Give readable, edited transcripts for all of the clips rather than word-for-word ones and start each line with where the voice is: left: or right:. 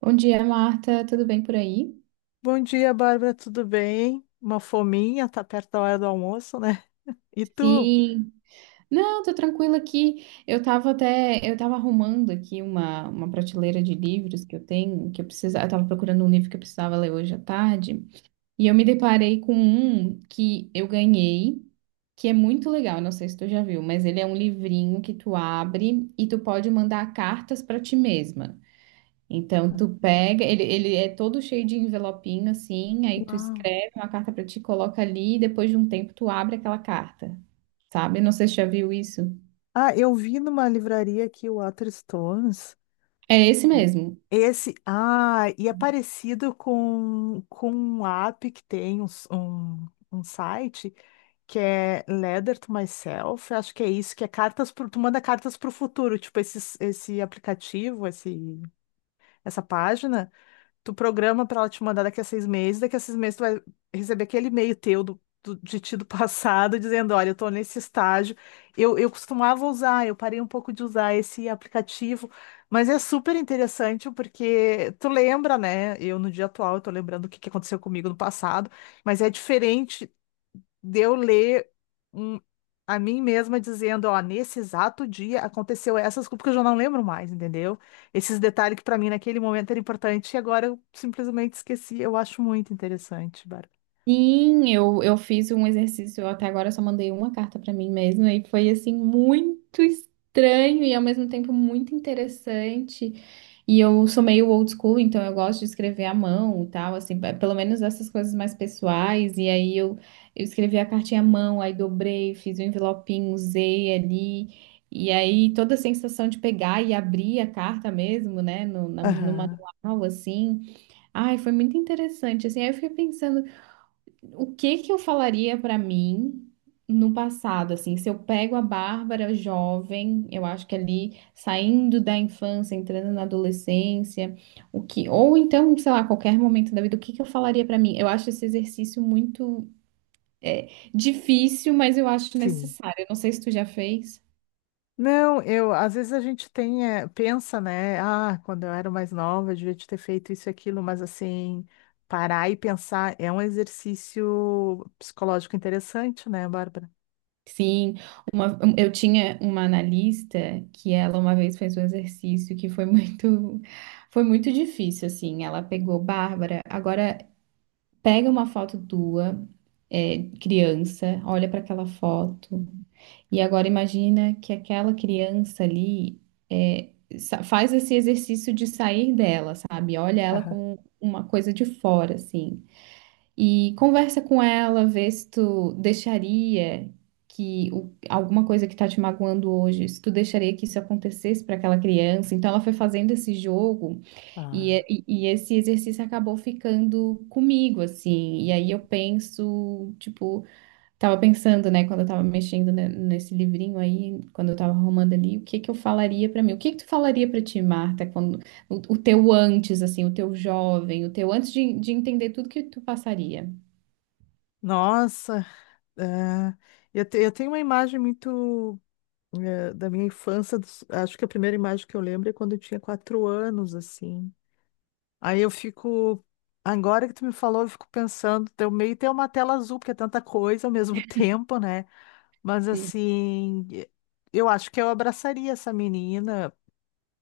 right: Bom dia, Marta. Tudo bem por aí?
left: Bom dia, Bárbara, tudo bem? Uma fominha, tá perto da hora do almoço, né? E tu?
right: Sim. Não, tô tranquila aqui. Eu tava arrumando aqui uma prateleira de livros que eu tenho, que eu precisava, eu tava procurando um livro que eu precisava ler hoje à tarde, e eu me deparei com um que eu ganhei, que é muito legal, não sei se tu já viu, mas ele é um livrinho que tu abre e tu pode mandar cartas pra ti mesma. Então, tu pega, ele é todo cheio de envelopinho, assim, aí tu
left: Uau.
right: escreve uma carta pra ti, coloca ali, e depois de um tempo tu abre aquela carta, sabe? Não sei se já viu isso.
left: Ah, eu vi numa livraria aqui o Waterstones.
right: É esse mesmo.
left: Esse, ah, e é parecido com um app que tem um site que é Letter to Myself, acho que é isso, que é cartas pro, tu manda cartas para o futuro, tipo esse, aplicativo, essa página. Tu programa pra ela te mandar daqui a 6 meses, daqui a 6 meses tu vai receber aquele e-mail teu de ti do passado, dizendo, olha, eu tô nesse estágio. Eu costumava usar, eu parei um pouco de usar esse aplicativo, mas é super interessante porque tu lembra, né? Eu no dia atual, eu tô lembrando o que que aconteceu comigo no passado, mas é diferente de eu ler um- a mim mesma dizendo, ó, nesse exato dia aconteceu essas coisas, porque eu já não lembro mais, entendeu? Esses detalhes que para mim naquele momento era importante e agora eu simplesmente esqueci. Eu acho muito interessante, Bárbara.
right: Sim, eu fiz um exercício, eu até agora só mandei uma carta pra mim mesma e foi assim muito estranho e ao mesmo tempo muito interessante. E eu sou meio old school, então eu gosto de escrever à mão e tal, assim, pelo menos essas coisas mais pessoais. Eu escrevi a cartinha à mão, aí dobrei, fiz um envelopinho, usei ali. E aí toda a sensação de pegar e abrir a carta mesmo, né, no
left: Aham,
right: manual, assim. Ai, foi muito interessante, assim, aí eu fiquei pensando o que que eu falaria pra mim no passado, assim, se eu pego a Bárbara jovem, eu acho que ali saindo da infância, entrando na adolescência, o que, ou então, sei lá, qualquer momento da vida, o que que eu falaria pra mim? Eu acho esse exercício muito é, difícil, mas eu acho
left: sim.
right: necessário. Eu não sei se tu já fez.
left: Não, às vezes a gente pensa, né? Ah, quando eu era mais nova, eu devia ter feito isso e aquilo, mas assim, parar e pensar é um exercício psicológico interessante, né, Bárbara?
right: Sim, eu tinha uma analista que ela uma vez fez um exercício que foi muito difícil, assim. Ela pegou Bárbara. Agora pega uma foto tua, criança, olha para aquela foto, e agora imagina que aquela criança ali é, faz esse exercício de sair dela, sabe? Olha ela
left: Aham.
right: com uma coisa de fora, assim, e conversa com ela, vê se tu deixaria alguma coisa que tá te magoando hoje, se tu deixaria que isso acontecesse para aquela criança. Então ela foi fazendo esse jogo. E, é-
left: Ah.
right: e e esse exercício acabou ficando comigo, assim. E aí eu penso, tipo, tava pensando, né, quando eu tava mexendo nesse livrinho aí, quando eu tava arrumando ali, o que que eu falaria pra mim? O que que tu falaria pra ti, Marta, quando o teu antes, assim, o teu jovem, o teu antes de entender tudo que tu passaria?
left: Nossa. Ah, eu tenho uma imagem muito da minha infância. Acho que a primeira imagem que eu lembro é quando eu tinha 4 anos, assim. Aí eu fico. Agora que tu me falou, eu fico pensando, eu meio ter uma tela azul, porque é tanta coisa ao mesmo tempo, né? Mas
right: E,
left: assim, eu acho que eu abraçaria essa menina,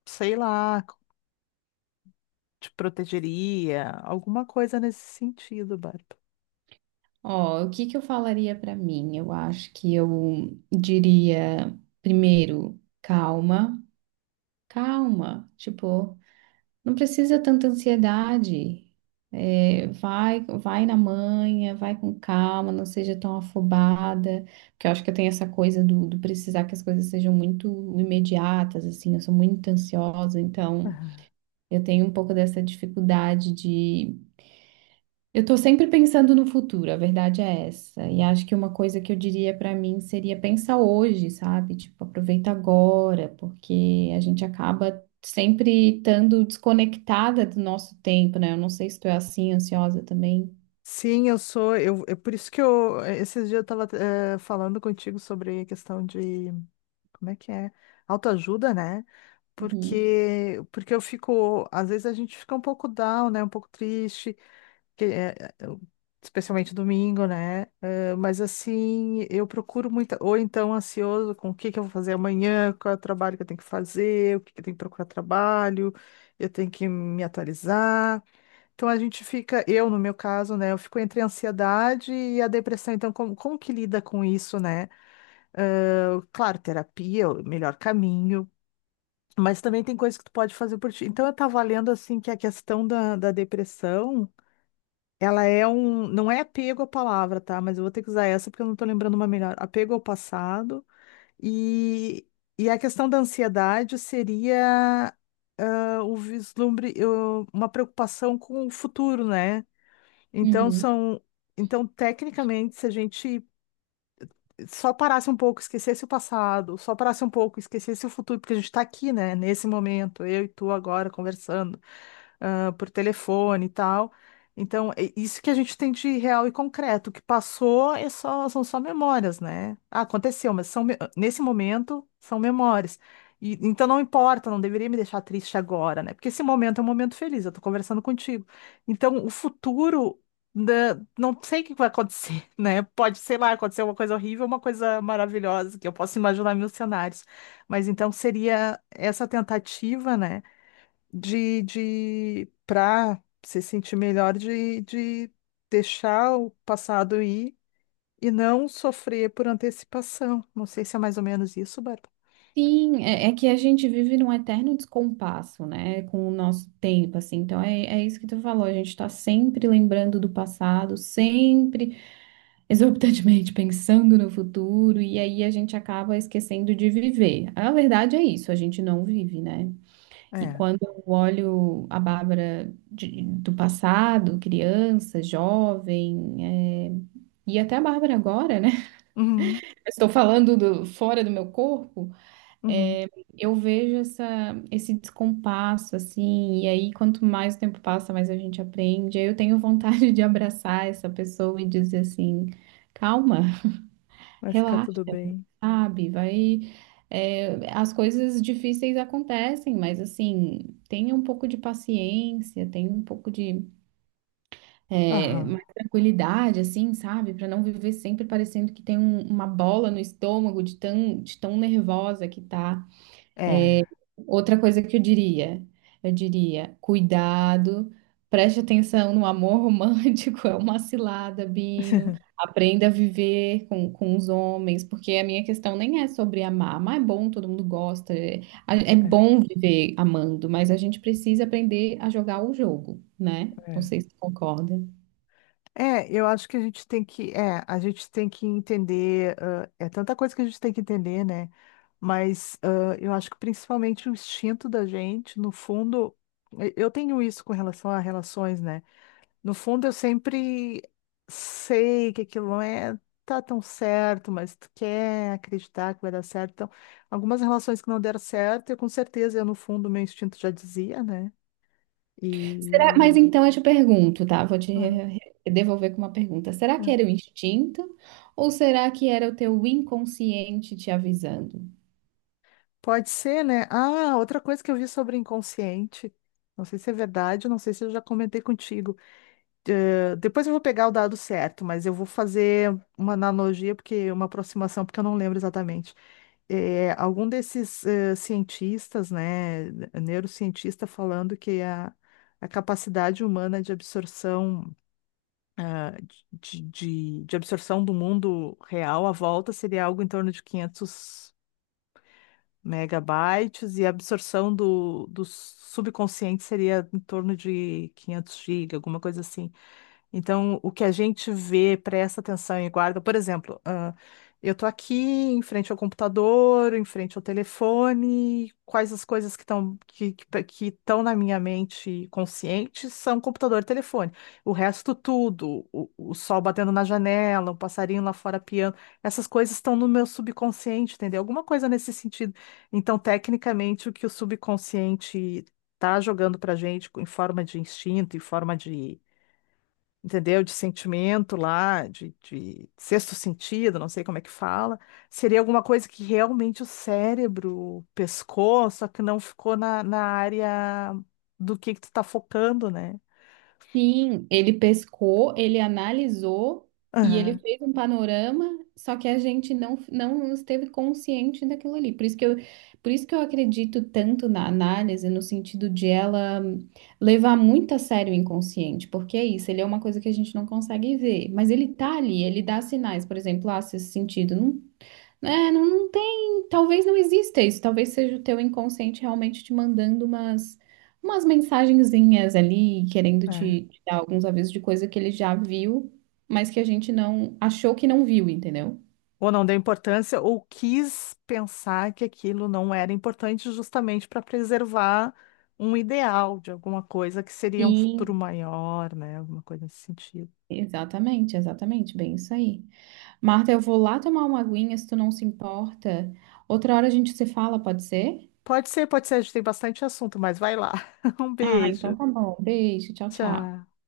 left: sei lá, te protegeria, alguma coisa nesse sentido, Bárbara.
right: Ó, o que que eu falaria pra mim? Eu acho que eu diria, primeiro, calma, calma, tipo. Não precisa tanta ansiedade. É, vai, vai na manhã, vai com calma, não seja tão afobada, porque eu acho que eu tenho essa coisa do precisar que as coisas sejam muito imediatas, assim, eu sou muito ansiosa, então eu tenho um pouco dessa dificuldade, eu estou sempre pensando no futuro, a verdade é essa. E acho que uma coisa que eu diria para mim seria pensar hoje, sabe? Tipo, aproveita agora, porque a gente acaba sempre estando desconectada do nosso tempo, né? Eu não sei se tu é assim, ansiosa também.
left: Sim, eu sou. É por isso que eu. É, esses dias eu tava falando contigo sobre a questão de. Como é que é? Autoajuda, né?
right: Uhum.
left: Porque eu fico. Às vezes a gente fica um pouco down, né? Um pouco triste, que, eh, eh, eu- especialmente domingo, né? Mas assim, eu procuro muito. Ou então ansioso com o que que eu vou fazer amanhã, qual é o trabalho que eu tenho que fazer, o que que eu tenho que procurar trabalho, eu tenho que me atualizar. Então a gente fica, eu no meu caso, né, eu fico entre a ansiedade e a depressão. Então, como que lida com isso, né? Ah, claro, terapia é o melhor caminho, mas também tem coisas que tu pode fazer por ti. Então, eu tava lendo, assim, que a questão da depressão, ela é não é apego à palavra, tá? Mas eu vou ter que usar essa porque eu não tô lembrando uma melhor. Apego ao passado e, e a questão da ansiedade seria o vislumbre, uma preocupação com o futuro, né? Então
right: Uhum.
left: são, então tecnicamente, se a gente só parasse um pouco, esquecesse o passado, só parasse um pouco, esquecesse o futuro, porque a gente está aqui, né, nesse momento, eu e tu agora conversando por telefone e tal. Então, é isso que a gente tem de real e concreto. O que passou são só memórias, né? Ah, aconteceu, mas nesse momento são memórias. E então não importa, não deveria me deixar triste agora, né? Porque esse momento é um momento feliz, eu tô conversando contigo. Então, o futuro, né, não sei o que vai acontecer, né? Pode, sei lá, acontecer uma coisa horrível, uma coisa maravilhosa, que eu posso imaginar mil cenários. Mas então seria essa tentativa, né? De para se sentir melhor de deixar o passado ir e não sofrer por antecipação. Não sei se é mais ou menos isso, Bárbara.
right: Sim, é, é que a gente vive num eterno descompasso, né, com o nosso tempo, assim. Então é, é isso que tu falou, a gente tá sempre lembrando do passado, sempre exorbitantemente pensando no futuro e aí a gente acaba esquecendo de viver. A verdade é isso, a gente não vive, né? E
left: É.
right: quando eu olho a Bárbara do passado, criança, jovem, é, e até a Bárbara agora, né?
left: Uhum,
right: Estou falando fora do meu corpo,
left: uhum.
right: eu vejo essa, esse descompasso, assim, e aí quanto mais o tempo passa, mais a gente aprende. Aí eu tenho vontade de abraçar essa pessoa e dizer assim, calma,
left: Vai ficar
right: relaxa.
left: tudo bem.
right: Sabe? Vai. É, as coisas difíceis acontecem, mas assim, tenha um pouco de paciência, tenha um pouco de
left: Aham.
right: mais tranquilidade, assim, sabe? Para não viver sempre parecendo que tem uma bola no estômago de tão nervosa que tá. É,
left: É.
right: outra coisa que eu diria, cuidado, preste atenção no amor romântico, é uma cilada, Bino. Aprenda a viver com os homens, porque a minha questão nem é sobre amar, mas é bom, todo mundo gosta, é, é
left: É,
right: bom viver amando, mas a gente precisa aprender a jogar o jogo, né? Não
left: é.
right: sei se tu concorda.
left: É, eu acho que a gente tem que entender, é tanta coisa que a gente tem que entender, né? Mas eu acho que principalmente o instinto da gente, no fundo, eu tenho isso com relação a relações, né? No fundo, eu sempre sei que aquilo não tá tão certo, mas tu quer acreditar que vai dar certo. Então, algumas relações que não deram certo, eu com certeza, eu no fundo, meu instinto já dizia, né?
right: Será...
left: E
right: Mas então eu te pergunto, tá?
left: ah,
right: Devolver com uma pergunta. Será que era o
left: é.
right: instinto ou será que era o teu inconsciente te avisando?
left: Pode ser, né? Ah, outra coisa que eu vi sobre inconsciente, não sei se é verdade, não sei se eu já comentei contigo. Depois eu vou pegar o dado certo, mas eu vou fazer uma analogia, porque uma aproximação, porque eu não lembro exatamente. Algum desses cientistas, né, neurocientista falando que a capacidade humana de absorção, ah, de absorção do mundo real à volta seria algo em torno de 500 megabytes e a absorção do subconsciente seria em torno de 500 gigas, alguma coisa assim. Então, o que a gente vê, presta atenção e guarda, por exemplo, eu estou aqui em frente ao computador, em frente ao telefone, quais as coisas que estão que estão na minha mente consciente são computador e telefone. O resto tudo, o sol batendo na janela, um passarinho lá fora piando, essas coisas estão no meu subconsciente, entendeu? Alguma coisa nesse sentido. Então, tecnicamente, o que o subconsciente está jogando para gente em forma de instinto, em forma de entendeu? De sentimento lá, de sexto sentido, não sei como é que fala. Seria alguma coisa que realmente o cérebro pescou, só que não ficou na área do que tu tá focando, né?
right: Sim, ele pescou, ele analisou e ele
left: Aham,
right: fez um panorama, só que a gente não, não esteve consciente daquilo ali. Por isso que eu acredito tanto na análise, no sentido de ela levar muito a sério o inconsciente, porque é isso, ele é uma coisa que a gente não consegue ver, mas ele tá ali, ele dá sinais, por exemplo, ah, se esse sentido não não, não tem, talvez não exista isso, talvez seja o teu inconsciente realmente te mandando umas mensagenzinhas ali, querendo
left: é.
right: te, te dar alguns avisos de coisa que ele já viu, mas que a gente não achou que não viu, entendeu?
left: Ou não deu importância, ou quis pensar que aquilo não era importante justamente para preservar um ideal de alguma coisa que seria um futuro
right: Sim.
left: maior, né? Alguma coisa nesse sentido.
right: Exatamente, exatamente, bem isso aí. Marta, eu vou lá tomar uma aguinha, se tu não se importa. Outra hora a gente se fala, pode ser?
left: Pode ser, a gente tem bastante assunto, mas vai lá. Um
right: Ah, então
left: beijo.
right: tá bom. Beijo, tchau, tchau.
left: Tá.